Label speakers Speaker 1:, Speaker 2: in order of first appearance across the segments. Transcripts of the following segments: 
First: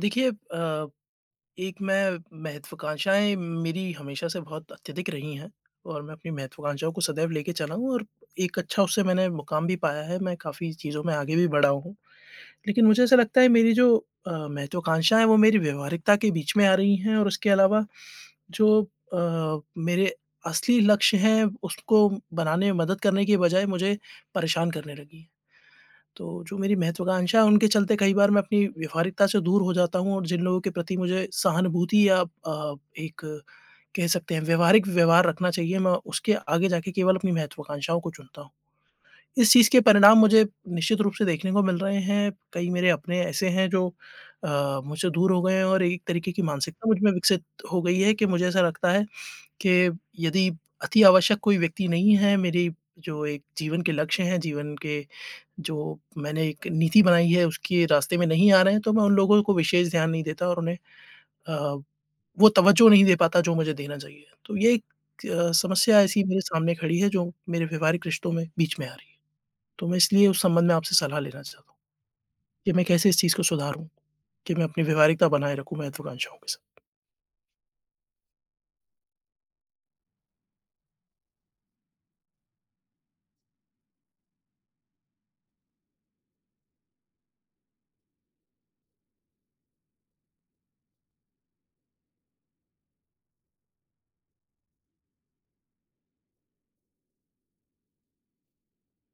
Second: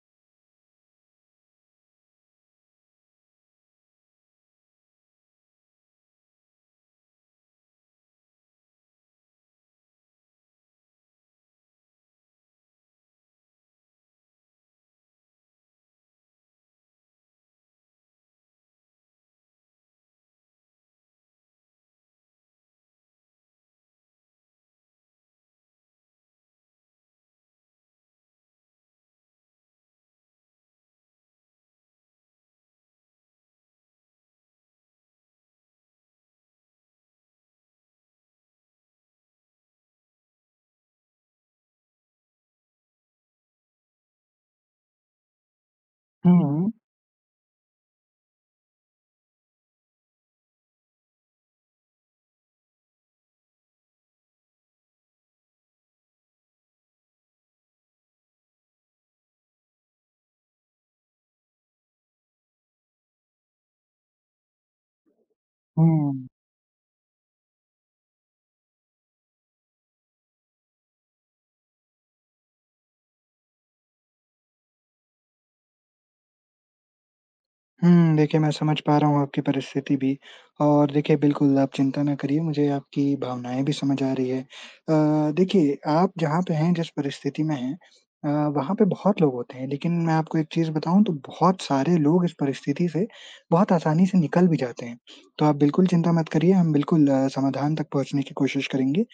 Speaker 1: देखिए अ, एक मैं महत्वाकांक्षाएँ मेरी हमेशा से बहुत अत्यधिक रही हैं और मैं अपनी महत्वाकांक्षाओं को सदैव ले चला हूँ और एक अच्छा उससे मैंने मुकाम भी पाया है, मैं काफ़ी चीज़ों में आगे भी बढ़ा हूँ। लेकिन मुझे ऐसा लगता है मेरी जो अ, महत्वाकांक्षाएँ हैं वो मेरी व्यवहारिकता के बीच में आ रही हैं और उसके अलावा जो अ, मेरे असली लक्ष्य हैं, उसको बनाने में मदद करने की बजाय मुझे परेशान करने लगी हैं। तो जो मेरी महत्वाकांक्षा हैं उनके चलते कई बार मैं अपनी व्यवहारिकता से दूर हो जाता हूँ और जिन लोगों के प्रति मुझे सहानुभूति या अ, एक कह सकते हैं व्यावहारिक व्यवहार रखना चाहिए, मैं उसके आगे जाके केवल अपनी महत्वाकांक्षाओं को चुनता हूँ। इस चीज़ के परिणाम मुझे निश्चित रूप से देखने को मिल रहे हैं, कई मेरे अपने ऐसे हैं जो अ, मुझसे दूर हो गए हैं और एक तरीके की
Speaker 2: हुँ।
Speaker 1: मानसिकता मुझमें विकसित हो गई है कि मुझे ऐसा लगता है, कि यदि अति आवश्यक कोई व्यक्ति नहीं है, मेरी जो एक जीवन के लक्ष्य हैं, जीवन के जो मैंने एक नीति बनाई है उसके रास्ते में नहीं आ रहे हैं, तो मैं उन लोगों को विशेष ध्यान नहीं देता और उन्हें अ, वो तवज्जो नहीं दे पाता जो मुझे देना चाहिए। तो ये एक अ, समस्या ऐसी
Speaker 2: हुँ।
Speaker 1: मेरे सामने खड़ी है जो मेरे व्यवहारिक रिश्तों में बीच में आ रही है, तो मैं इसलिए उस संबंध में आपसे सलाह लेना चाहता कि मैं कैसे इस चीज़ को सुधारूँ? कि मैं अपनी व्यवहारिकता बनाए रखूँ महत्वाकांक्षाओं के साथ।
Speaker 2: हुँ, देखिए मैं समझ पा रहा हूँ आपकी परिस्थिति भी और देखिए बिल्कुल आप चिंता ना करिए, मुझे आपकी भावनाएँ भी समझ आ रही है अ, देखिए आप जहाँ पे हैं, जिस परिस्थिति में हैं अ, वहाँ पे बहुत लोग होते हैं। लेकिन मैं आपको एक चीज़ बताऊँ तो बहुत सारे लोग इस परिस्थिति से बहुत आसानी से निकल भी जाते हैं। तो आप बिल्कुल चिंता मत करिए, हम बिल्कुल समाधान तक पहुँचने की कोशिश करेंगे,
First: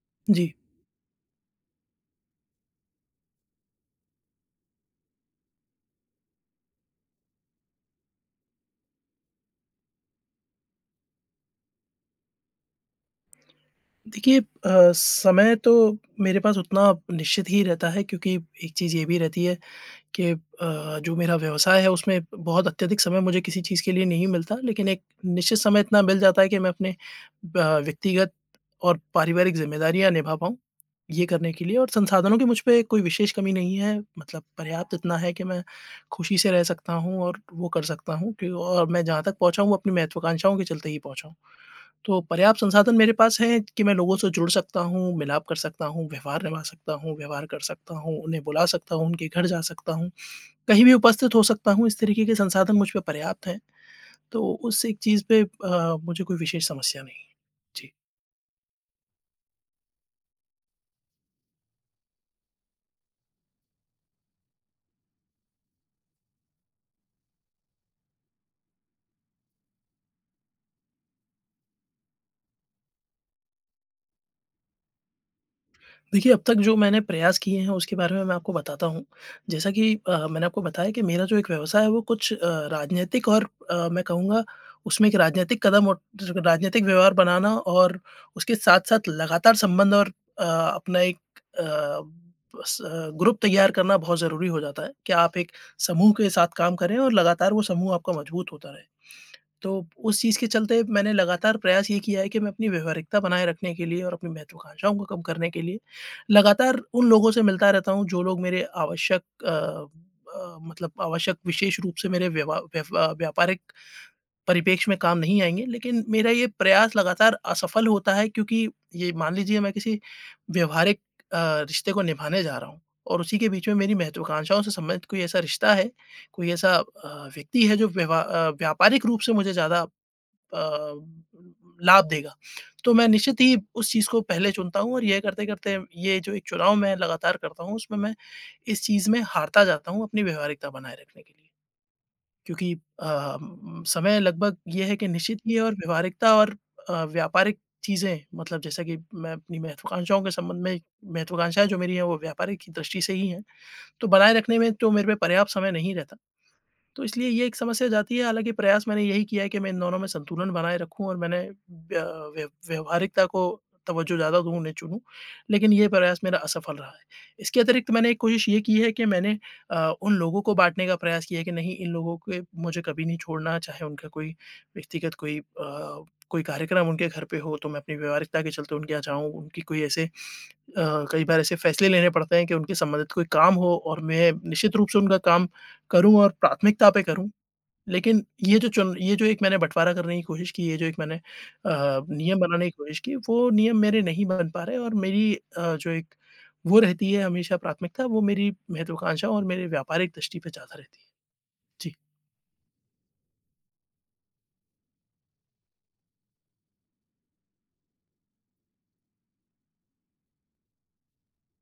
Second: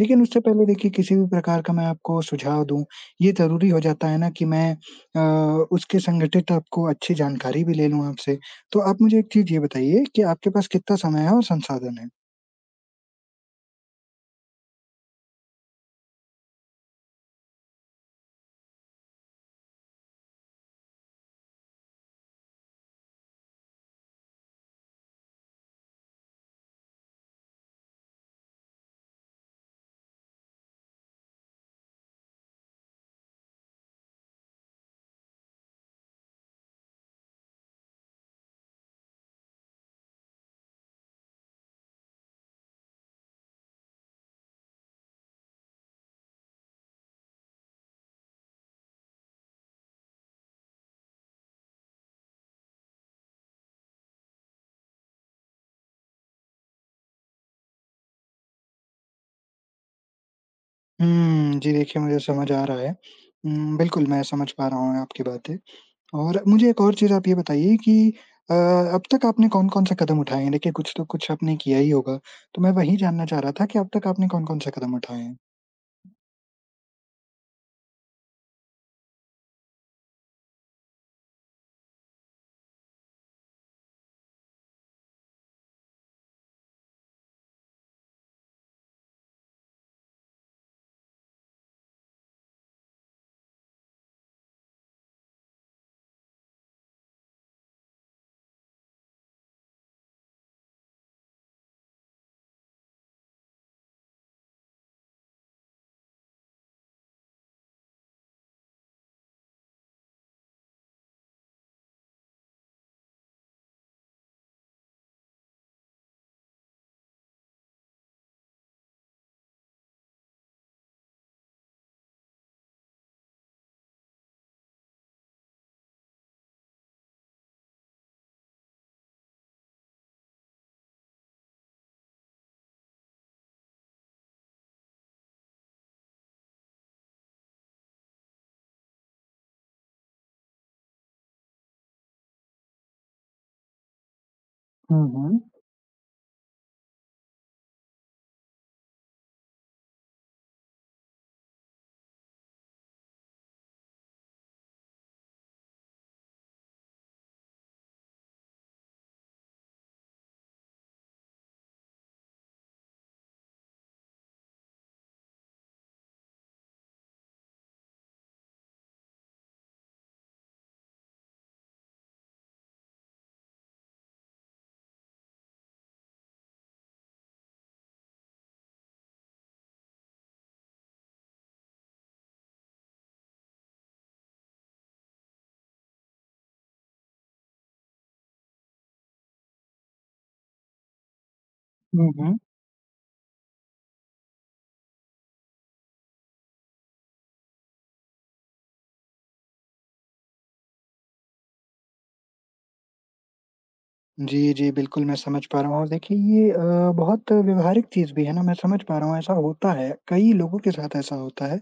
Speaker 2: लेकिन उससे
Speaker 1: जी।
Speaker 2: पहले देखिए किसी भी प्रकार का मैं आपको सुझाव दूँ, ये ज़रूरी हो जाता है ना कि मैं अ, उसके संघटित आपको अच्छी जानकारी भी ले लूँ आपसे, तो आप मुझे एक चीज़ ये बताइए कि आपके पास कितना समय है और संसाधन है?
Speaker 1: देखिए अ, समय तो मेरे पास उतना निश्चित ही रहता है क्योंकि एक चीज़ ये भी रहती है कि अ, जो मेरा व्यवसाय है उसमें बहुत अत्यधिक समय मुझे किसी चीज़ के लिए नहीं मिलता। लेकिन एक निश्चित समय इतना मिल जाता है कि मैं अपने अ, व्यक्तिगत और पारिवारिक ज़िम्मेदारियाँ निभा पाऊँ, ये करने के लिए और संसाधनों की मुझ पे कोई विशेष कमी नहीं है, मतलब पर्याप्त इतना है कि मैं खुशी से रह सकता हूँ, और वो कर सकता हूँ, क्यू अ, और मैं जहाँ तक पहुँचा हूँ अपनी महत्वाकांक्षाओं के चलते ही पहुँचा हूँ। तो पर्याप्त संसाधन मेरे पास हैं कि मैं लोगों से जुड़ सकता हूँ, मिलाप कर सकता हूँ, व्यवहार निभा सकता हूँ, व्यवहार कर सकता हूँ, उन्हें बुला सकता हूँ, उनके घर जा सकता हूँ, कहीं भी उपस्थित हो सकता हूँ। इस तरीके के संसाधन मुझ पे पर्याप्त हैं तो उस एक चीज़ पे अ, मुझे कोई विशेष समस्या नहीं है। जी।
Speaker 2: हुँ, जी देखिए मुझे समझ आ रहा है हुँ, बिल्कुल मैं समझ पा रहा हूँ आपकी बातें। और मुझे एक और चीज़ आप ये बताइए कि अ, अब तक आपने कौन-कौन से कदम उठाएँ हैं? देखिए कुछ तो कुछ आपने किया ही होगा, तो मैं वही जानना चाह रहा था कि अब तक आपने कौन-कौन से कदम उठाएँ हैं?
Speaker 1: देखिए, अब तक जो मैंने प्रयास किए हैं उसके बारे में मैं आपको बताता हूँ, जैसा कि अ, मैंने आपको बताया कि मेरा जो एक व्यवसाय है वो कुछ अ, राजनीतिक और अ, मैं कहूँगा उसमें एक राजनीतिक कदम और टर राजनैतिक व्यवहार बनाना और उसके साथ-साथ लगातार संबंध और अ, अपना एक अ, स ग्रुप तैयार करना बहुत ज़रूरी हो जाता है, कि आप एक समूह के साथ काम करें और लगातार वो समूह आपका मजबूत होता रहे। तो, उस चीज़ के चलते मैंने लगातार प्रयास ये किया है कि मैं अपनी व्यावहारिकता बनाए रखने के लिए और अपनी महत्त्वाकांक्षाओं को कम करने के लिए, लगातार उन लोगों से मिलता रहता हूँ जो लोग मेरे आवश्यक अ अ, मतलब आवश्यक विशेष रूप से मेरे व्यवा व्यवा व्यापारिक परिप्रेक्ष्य में काम नहीं आएँगे। लेकिन मेरा ये प्रयास लगातार असफल होता है क्योंकि ये मान लीजिए मैं किसी व्यवहारिक अ, रिश्ते को निभाने जा रहा हूँ, और उसी के बीच में मेरी महत्त्वाकांक्षाओं से संबंधित कोई ऐसा रिश्ता है, कोई ऐसा अ, व्यक्ति है जो व्यवा अ, व्यापारिक रूप से मुझे ज़्यादा अ, लाभ देगा। तो मैं निश्चित ही उस चीज़ को पहले चुनता हूँ और ये करते-करते ये जो एक चुनाव मैं लगातार करता हूँ, उसमें मैं इस चीज़ में हारता जाता हूँ अपनी व्यावहारिकता बनाए रखने के लिए। क्योंकि अ, समय लगभग ये है
Speaker 2: हुँ,
Speaker 1: कि निश्चित
Speaker 2: हुँ।
Speaker 1: ही और व्यावहारिकता और अ, व्यापारिक चीज़ें मतलब जैसा कि मैं अपनी महत्त्वाकांक्षाओं के संबंध में महत्वाकांक्षाएँ जो मेरी हैं वो व्यापारिक क दृष्टि से ही हैं, तो बनाए रखने में तो मेरे पे पर्याप्त समय नहीं रहता। तो इसलिए ये एक समस्या जाती है, हालाँकि प्रयास मैंने यही किया है कि मैं इन दोनों में संतुलन बनाए रखूँ और मैंने अ, व्यव व्यावहारिकता को तवज्जो ज़्यादा दूँ, उन्हें चुनूँ, लेकिन ये प्रयास मेरा असफल रहा है। इसके अतिरिक्त मैंने एक कोशिश ये की है कि मैंने अ, उन लोगों को बाँटने का प्रयास किया है कि नहीं इन लोगों पे मुझे कभी नहीं छोड़ना, चाहे उनका कोई व्यक्तिगत कोई अ, कोई कार्यक्रम उनके घर पे हो तो मैं अपनी व्यावहारिकता के चलते उनके यहाँ जाऊँ, उनकी कोई ऐसे अ, कई बार ऐसे फैसले लेने पड़ते हैं कि उनके संबंधित कोई काम हो और मैं निश्चित रूप से उनका काम करूँ और प्राथमिकता पे करूँ। लेकिन ये जो चन ये जो एक मैंने बँटवारा करने की कोशिश की है, ये जो एक मैंने अ,
Speaker 2: हुँ, हुँ।
Speaker 1: नियम बनाने की कोशिश की, वो नियम मेरे नहीं बन पा रहे और मेरी अ, जो एक वो रहती है हमेशा प्राथमिकता, वो मेरी महत्वाकांक्षा और मेरी व्यापारिक दृष्टि पे ज़्यादा रहती है। जी।
Speaker 2: जी, जी, बिल्कुल मैं समझ पा रहा हूँ और देखिए ये अ, बहुत व्यावहारिक चीज़ भी है ना, मैं समझ पा रहा हूँ ऐसा होता है, कई लोगों के साथ ऐसा होता है।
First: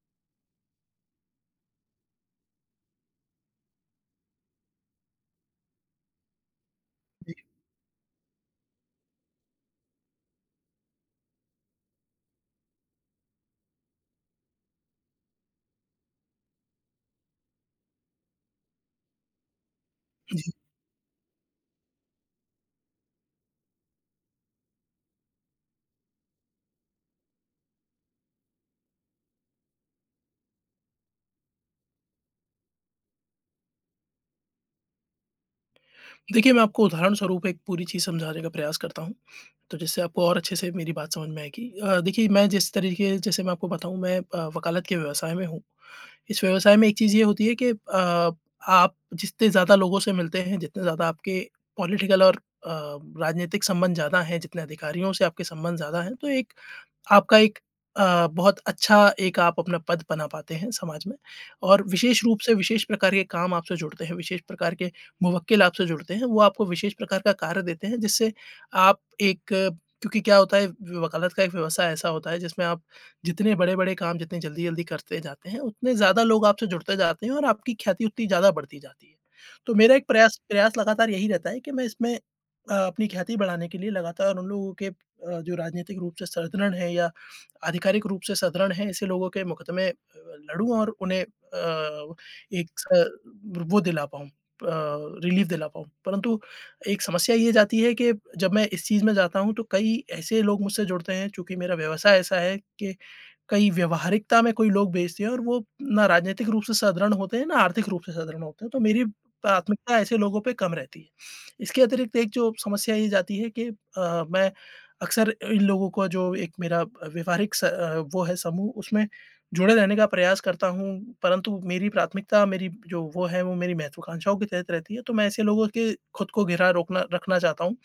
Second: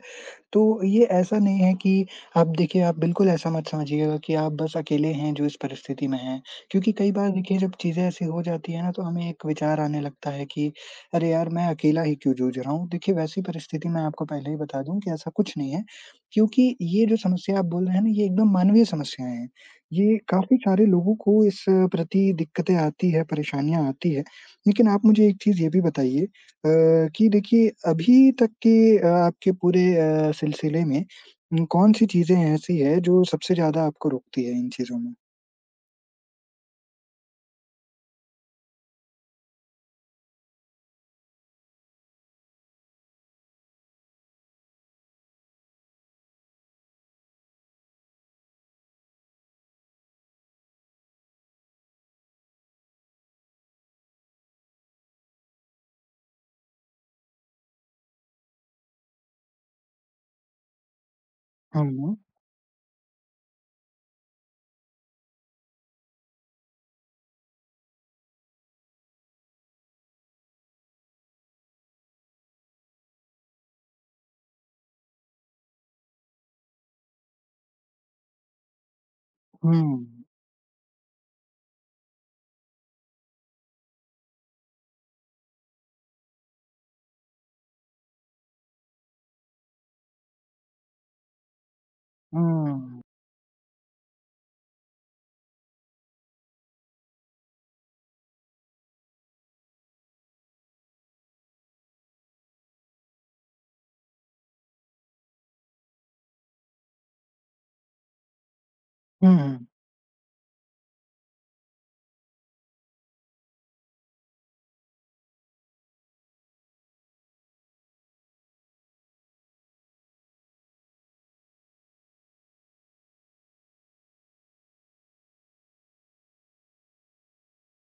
Speaker 2: तो ये ऐसा नहीं है कि आप देखिए, आप बिल्कुल ऐसा मत समझिएगा कि आप बस अकेले हैं जो इस परिस्थिति में हैं। क्योंकि कई बार
Speaker 1: जी।
Speaker 2: देखिए जब चीज़ें ऐसी हो जाती हैं ना, तो हमें एक विचार आने लगता है कि अरे यार, मैं अकेला ही क्यों जूझ रहा हूँ। देखिए वैसी परिस्थिति मैं आपको पहले ही बता दूँ कि ऐसा कुछ नहीं है, क्योंकि ये जो समस्या आप बोल रहे हैं ना ये एकदम मानवीय समस्याएँ हैं, ये
Speaker 1: जी।
Speaker 2: काफ़ी सारे लोगों को इस प्रति दिक्कतें आती है, परेशानियाँ आती है। लेकिन आप मुझे एक चीज़ ये भी बताइए अ, कि देखिए अभी तक के अ, आपके पूरे अ, सिलसिले में कौन-सी चीज़ें ऐसी है जो सबसे ज़्यादा आपको रोकती है इन चीज़ों में?
Speaker 1: देखिए, मैं आपको उदाहरण स्वरूप एक पूरी चीज़ समझाने का प्रयास करता हूँ, तो जिससे आपको और अच्छे से मेरी बात समझ में आएगी। अ, देखिए, मैं जिस तरीक़े जैसे मैं आपको बताऊँ, मैं अ, वकालत के व्यवसाय में हूँ, इस व्यवसाय में एक चीज़ ये होती है कि अ, आप जितने ज़्यादा लोगों से मिलते हैं, जितने ज़्यादा आपके पॉलिटिकल और अ, राजनीतिक संबंध ज़्यादा हैं, जितने अधिकारियों से आपके संबंध ज़्यादा हैं तो एक, आपका एक अ, बहुत अच्छा एक आप अपना पद बना पाते हैं समाज में। और
Speaker 2: हम्म।
Speaker 1: विशेष रूप से विशेष प्रकार के काम आपसे जुड़ते हैं, विशेष प्रकार के मुवक्किल आपसे जुड़ते हैं, वो आपको विशेष प्रकार का कार्य देते हैं जिससे आप एक क्योंकि क्या होता है, वकालत का एक व्यवसाय ऐसा होता है जिसमें आप जितने बड़े-बड़े काम जितने जल्दी-जल्दी करते जाते हैं, उतने ज़्यादा लोग आपसे जुड़ते जाते हैं और आपकी ख्याति उतनी ज़्यादा बढ़ती जाती है। तो मेरा एक
Speaker 2: हुँ।
Speaker 1: प्रयास प्रयास लगातार यही रहता है कि मैं इसमें अ, अपनी ख्याति बढ़ाने के लिए लगातार उन लोगों के अ, जो राजनीतिक रूप से सुदृढ़ हैं या आधिकारिक रूप से सुदृढ़ हैं, ऐसे लोगों के मुकदमे लड़ूँ और उन्हें अ, एक
Speaker 2: हम्म।
Speaker 1: स वो दिला पाऊँ अ, रिलीफ दिला पाऊँ। परंतु एक समस्या ये जाती है कि जब मैं इस चीज़ में जाता हूँ तो कई ऐसे लोग मुझसे जुड़ते हैं चूँकि मेरा व्यवसाय ऐसा है कि कई व्यवहारिकता में कोई लोग बैसे हैं और वो ना राजनीतिक रूप से सुदृढ़ होते हैं, ना आर्थिक रूप से सुदृढ़ होते हैं। तो मेरी
Speaker 2: हुँ।
Speaker 1: प्राथमिकता ऐसे लोगों पे कम रहती है इसके अतिरिक्त एक जो समस्या ये जाती है कि अ, मैं अक्सर इन लोगों को जो एक मेरा व्यवहारिक स वो है समूह उसमें जुड़े रहने का प्रयास करता हूँ। परंतु मेरी प्राथमिकता मेरी जो वो है वो मेरी महत्वाकांक्षाओं के तहत रहती है, तो मैं ऐसे लोगों के ख़ुद को घिरा रोकना रखना चाहता हूँ,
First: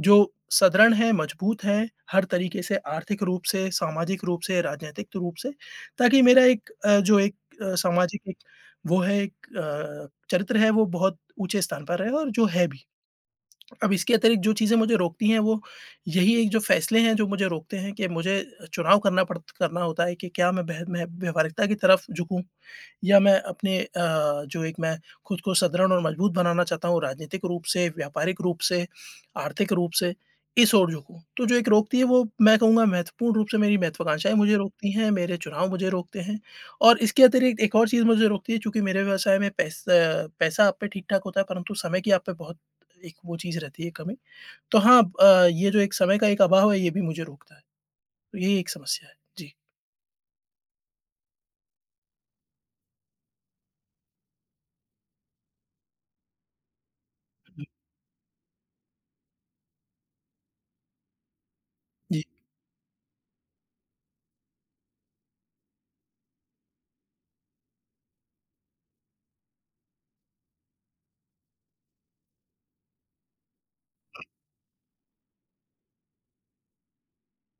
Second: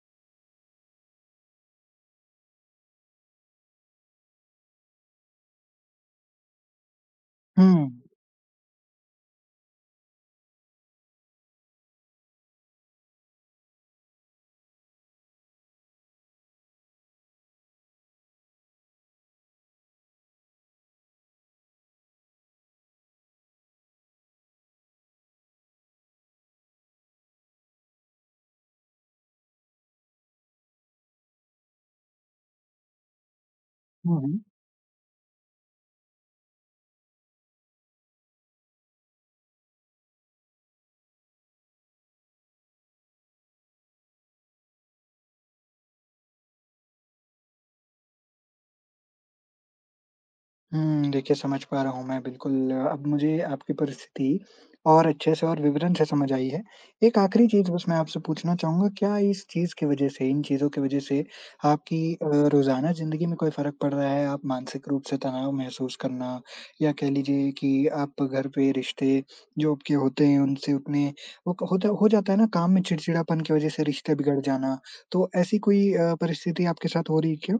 Speaker 1: जो सुदृढ़ हैं, मजबूत हैं हर तरीक़े से आर्थिक रूप से, सामाजिक रूप से, राजनीतिक रूप से ताकि मेरा एक अ, जो एक
Speaker 2: हुँ।
Speaker 1: सामाजिक वो है एक अ, चरित्र है वो बहुत ऊँचे स्थान पर है और जो है भी। अब इसके अतिरिक्त जो चीज़ें मुझे रोकती हैं वो यही एक जो फैसले हैं जो मुझे रोकते हैं, कि मुझे चुनाव पड़ता करना होता है कि क्या मैं वह मै व्यवहारिकता की तरफ झुकूँ या मैं अपने अ, जो एक मैं ख़ुद को सुदृढ़ और मजबूत बनाना चाहता हूँ, राजनीतिक रूप से, व्यापारिक रूप से, आर्थिक रूप से इस ओर झुकूँ। तो जो एक रोकती है वो मैं कहूँगा महत्वपूर्ण रूप से मेरी महत्वाकांक्षाएँ
Speaker 2: हुँ।
Speaker 1: मुझे रोकती हैं, मेरे चुनाव मुझे रोकते हैं और इसके अतिरिक्त एक और चीज़ मुझे रोकती है, चूँकि मेरे व्यवसाय में पैसा अ, पैसा आप पे ठीक-ठाक होता है परंतु समय की आप पे बहुत एक वो चीज़ रहती है कमी। तो हाँ अ, ये जो एक समय का एक अभाव है, ये भी मुझे रोकता है। तो यही एक समस्या है जी।
Speaker 2: हुँ, देखिए समझ पा रहा हूँ मैं बिल्कुल, अब मुझे आपकी परिस्थिति और अच्छे से और विवरण से समझ आई है। एक आखिरी
Speaker 1: हुँ।
Speaker 2: चीज़ बस मैं आपसे पूछना चाहूँगा, क्या इस चीज़ के वजह से, इन चीज़ों के वजह से आपकी
Speaker 1: जी।
Speaker 2: अ, रोज़ाना ज़िंदगी में कोई फ़र्क पड़ रहा है? आप मानसिक रूप से तनाव महसूस करना या कह लीजिए कि आप घर पे रिश्ते, जो आपके होते हैं उनसे उतने वो क होता है हो जाता है ना काम में चिड़चिड़ापन के वजह से रिश्ते बिगड़ जाना। तो ऐसी कोई अ, परिस्थिति आपके साथ हो रही है क्या?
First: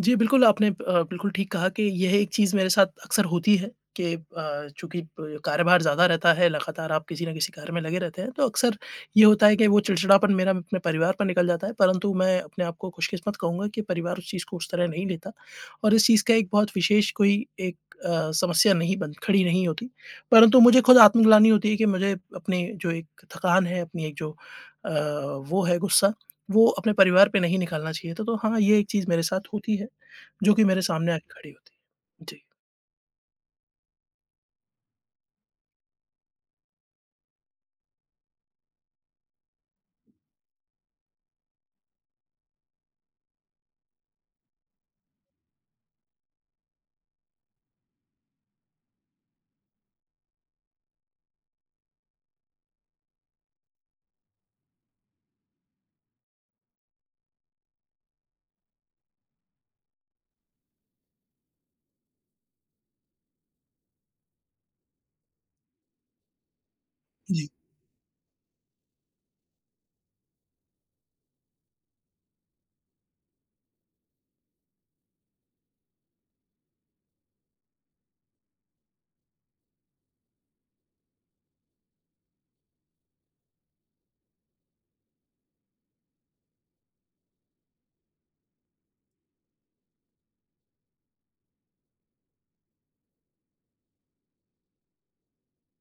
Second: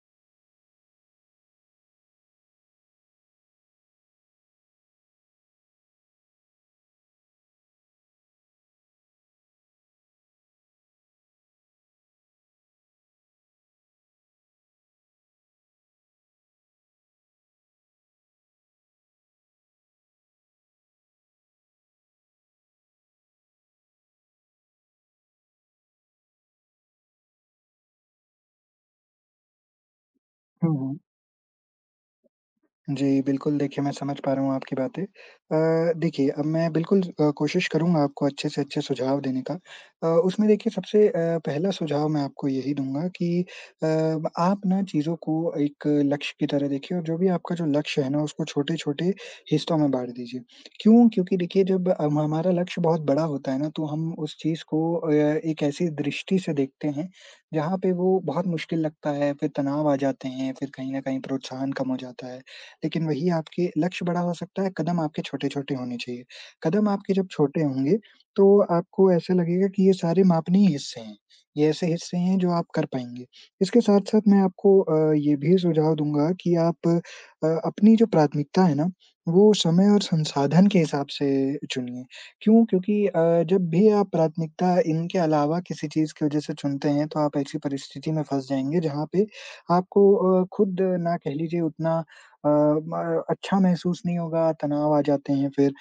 Speaker 1: जी, बिल्कुल आपने अ, बिल्कुल ठीक कहा कि यह एक चीज़ मेरे साथ अक्सर होती है कि अ, चूँकि ब कार्यभार ज़्यादा रहता है, लगातार आप किसी न किसी कार्य में लगे रहते हैं, तो अक्सर ये होता है कि वो चिड़चिड़ापन मेरा अपने परिवार पे निकल जाता है। परंतु मैं अपने आप को खुशकिस्मत कहूँगा कि परिवार उस चीज़ को उस तरह नहीं लेता और इस चीज़ का एक बहुत विशेष कोई एक अ, समस्या नहीं बन खड़ी नहीं होती। परंतु मुझे खुद आत्मग्लानि होती है कि मुझे अपनी जो एक थकान है, अपनी एक जो अ, वो है गुस्सा, वो अपने परिवार पे नहीं निकालना चाहिए था। तो हाँ, ये एक चीज़ मेरे साथ होती है, जो कि
Speaker 2: हुँ,
Speaker 1: मेरे
Speaker 2: हुँ।
Speaker 1: सामने आ के खड़ी होती है। जी।
Speaker 2: जी, बिल्कुल, देखिए मैं समझ पा रहा हूँ आपकी बातें। अ, देखिए अब मैं बिल्कुल अ, कोशिश करूँगा आपको अच्छे से अच्छे सुझाव देने का अ, उसमें देखिए सबसे अ, पहला सुझाव मैं आपको यही दूँगा कि अ, आप ना चीज़ों को एक लक्ष्य की तरह देखिए और जो भी आपका जो लक्ष्य है ना, उसको छोटे-छोटे हिस्सों में बाँट दीजिए। क्यों? क्योंकि देखिए जब अम, हमारा लक्ष्य बहुत बड़ा होता है ना तो हम उस चीज़ को अ, एक ऐसी दृष्टि से देखते हैं, जहाँ पे वो बहुत मुश्किल लगता है, फिर तनाव आ जाते हैं, फिर कहीं न कहीं प्रोत्साहन कम हो जाता है। लेकिन वही आपके लक्ष्य बड़ा हो सकता है, कदम आपके छोटे-छोटे होने चाहिए, कदम आपके जब
Speaker 1: जी।
Speaker 2: छोटे होंगे, तो आपको ऐसे लगेगा कि ये सारे मापनीय हिस्से हैं, ये ऐसे हिस्से हैं जो आप कर पाएँगे। इसके साथ-साथ मैं आपको अ, ये भी सुझाव दूँगा कि आप अ, अपनी जो प्राथमिकता है ना, वो समय और संसाधन के हिसाब से चुनिए, क्यों? क्योंकि अ, जब भी आप प्राथमिकता इनके अलावा किसी चीज़ के वजह से चुनते हैं, तो आप ऐसी परिस्थिति में फँस जाएँगे जहाँ पे आपको अ, खुद ना कह लीजिए उतना अ, म अच्छा महसूस नहीं होगा, तनाव आ जाते हैं फिर।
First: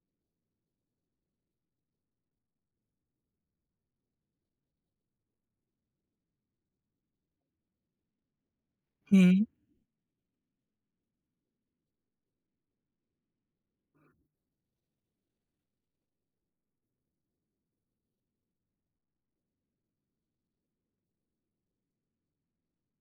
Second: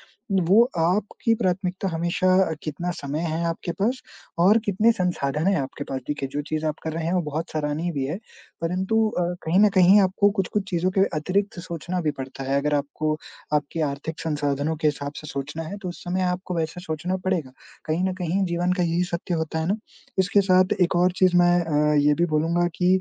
Speaker 2: वो आपकी प्राथमिकता हमेशा अ, कितना समय है आपके पास और कितने संसाधन हैं आपके पास देखिए, जो चीज़ आप कर रहे हैं वो बहुत सराहनीय भी है, परंतु अ,
Speaker 1: हुँ।
Speaker 2: कहीं न कहीं आपको कुछ-कुछ चीज़ों के अतिरिक्त सोचना भी पड़ता है, अगर आपको आपके आर्थिक संसाधनों के हिसाब से सोचना है, तो उस समय आपको वैसा सोचना पड़ेगा। कहीं न कहीं जीवन का यही सत्य होता है ना? इसके साथ एक और चीज़ मैं अ, ये भी बोलूँगा कि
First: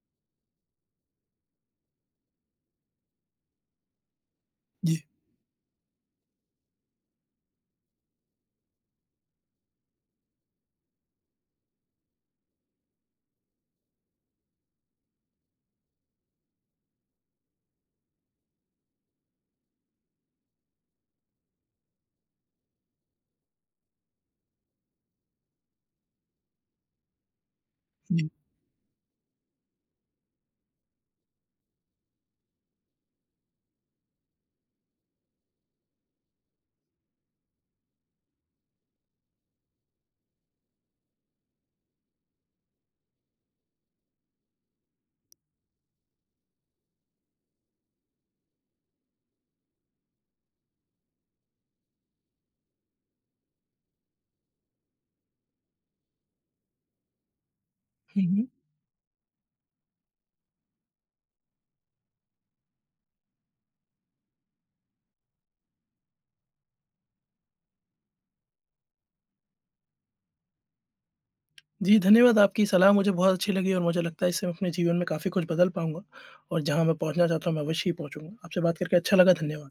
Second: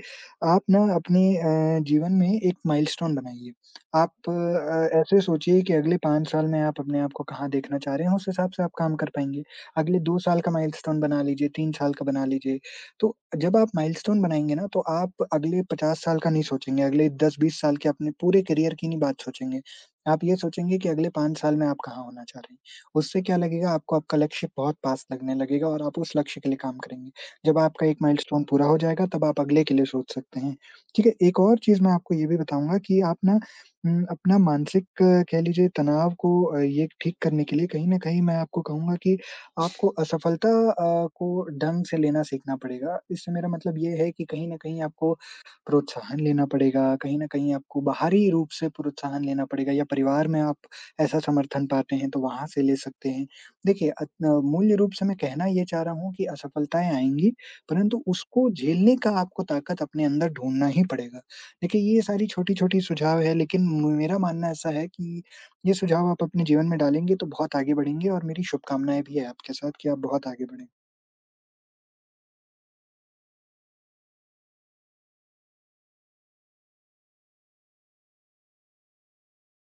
Speaker 2: आप ना अपनी अ, जीवन में एक माइलस्टोन बनाइए, आप अ,
Speaker 1: जी।
Speaker 2: ऐसे सोचिए कि अगले 5 साल में आप अपने आप को कहाँ देखना चाह रहे हैं, उस हिसाब से आप काम कर पाएँगे, अगले 2 साल का माइलस्टोन बना लीजिए, 3 साल का बना लीजिए। तो अ, जब आप माइलस्टोन बनाएँगे ना तो आप अगले 50 साल का नहीं सोचेंगे, अगले 10, 20 साल के अपने पूरे करियर की नहीं बात सोचेंगे। आप ये सोचेंगे कि अगले 5 साल में आप कहाँ होना चाह रहे हैं, उससे क्या लगेगा, आपको आपका लक्ष्य बहुत पास लगने लगेगा और आप उस लक्ष्य के लिए काम करेंगे। जब आपका 1
Speaker 1: जी।
Speaker 2: माइलस्टोन पूरा हो जाएगा, तब आप अगले के लिए सोच सकते हैं, ठीक है? एक और चीज़ मैं आपको ये भी बताऊँगा कि आप ना उम, अपना मानसिक कह लीजिए तनाव को ये एक ठीक करने के लिए कहीं न कहीं मैं आपको कहूँगा कि आपको असफलता अ, को ढंग से लेना सीखना पड़ेगा। इससे मेरा मतलब ये है कि कहीं न कहीं आपको प्रोत्साहन लेना पड़ेगा, कहीं न कहीं आपको बाहरी रूप से प्रोत्साहन लेना पड़ेगा, या परिवार में आप ऐसा समर्थन पाते हैं, तो वहाँ से ले सकते हैं। देखिए, अग अ, मूल्य रूप से मैं कहना ये चाह रहा हूँ कि असफलताएँ आएँगी, परँतु
Speaker 1: हुँ,
Speaker 2: उसको
Speaker 1: हुँ।
Speaker 2: झेलने का आपको ताकत अपने अंदर ढूँढ़ना ही पड़ेगा। देखिए, ये सारी छोटी-छोटी सुझाव है लेकिन म मेरा मानना ऐसा है कि ये सुझाव आप अपने जीवन में डालेंगे, तो बहुत आगे बढ़ेंगे और मेरी शुभकामनाएंँ भी हैं आपके साथ कि आप बहुत आगे बढ़ें।
Speaker 1: जी, धन्यवाद आपकी सलाह मुझे बहुत अच्छी लगी और मुझे लगता है इससे मैं अपने जीवन में काफ़ी कुछ बदल पाऊँगा, और जहाँ मैं पहुँचना चाहता हूँ, मैं अवश्य ही पहुँचूँगा, आपसे बात करके अच्छा लगा। धन्यवाद।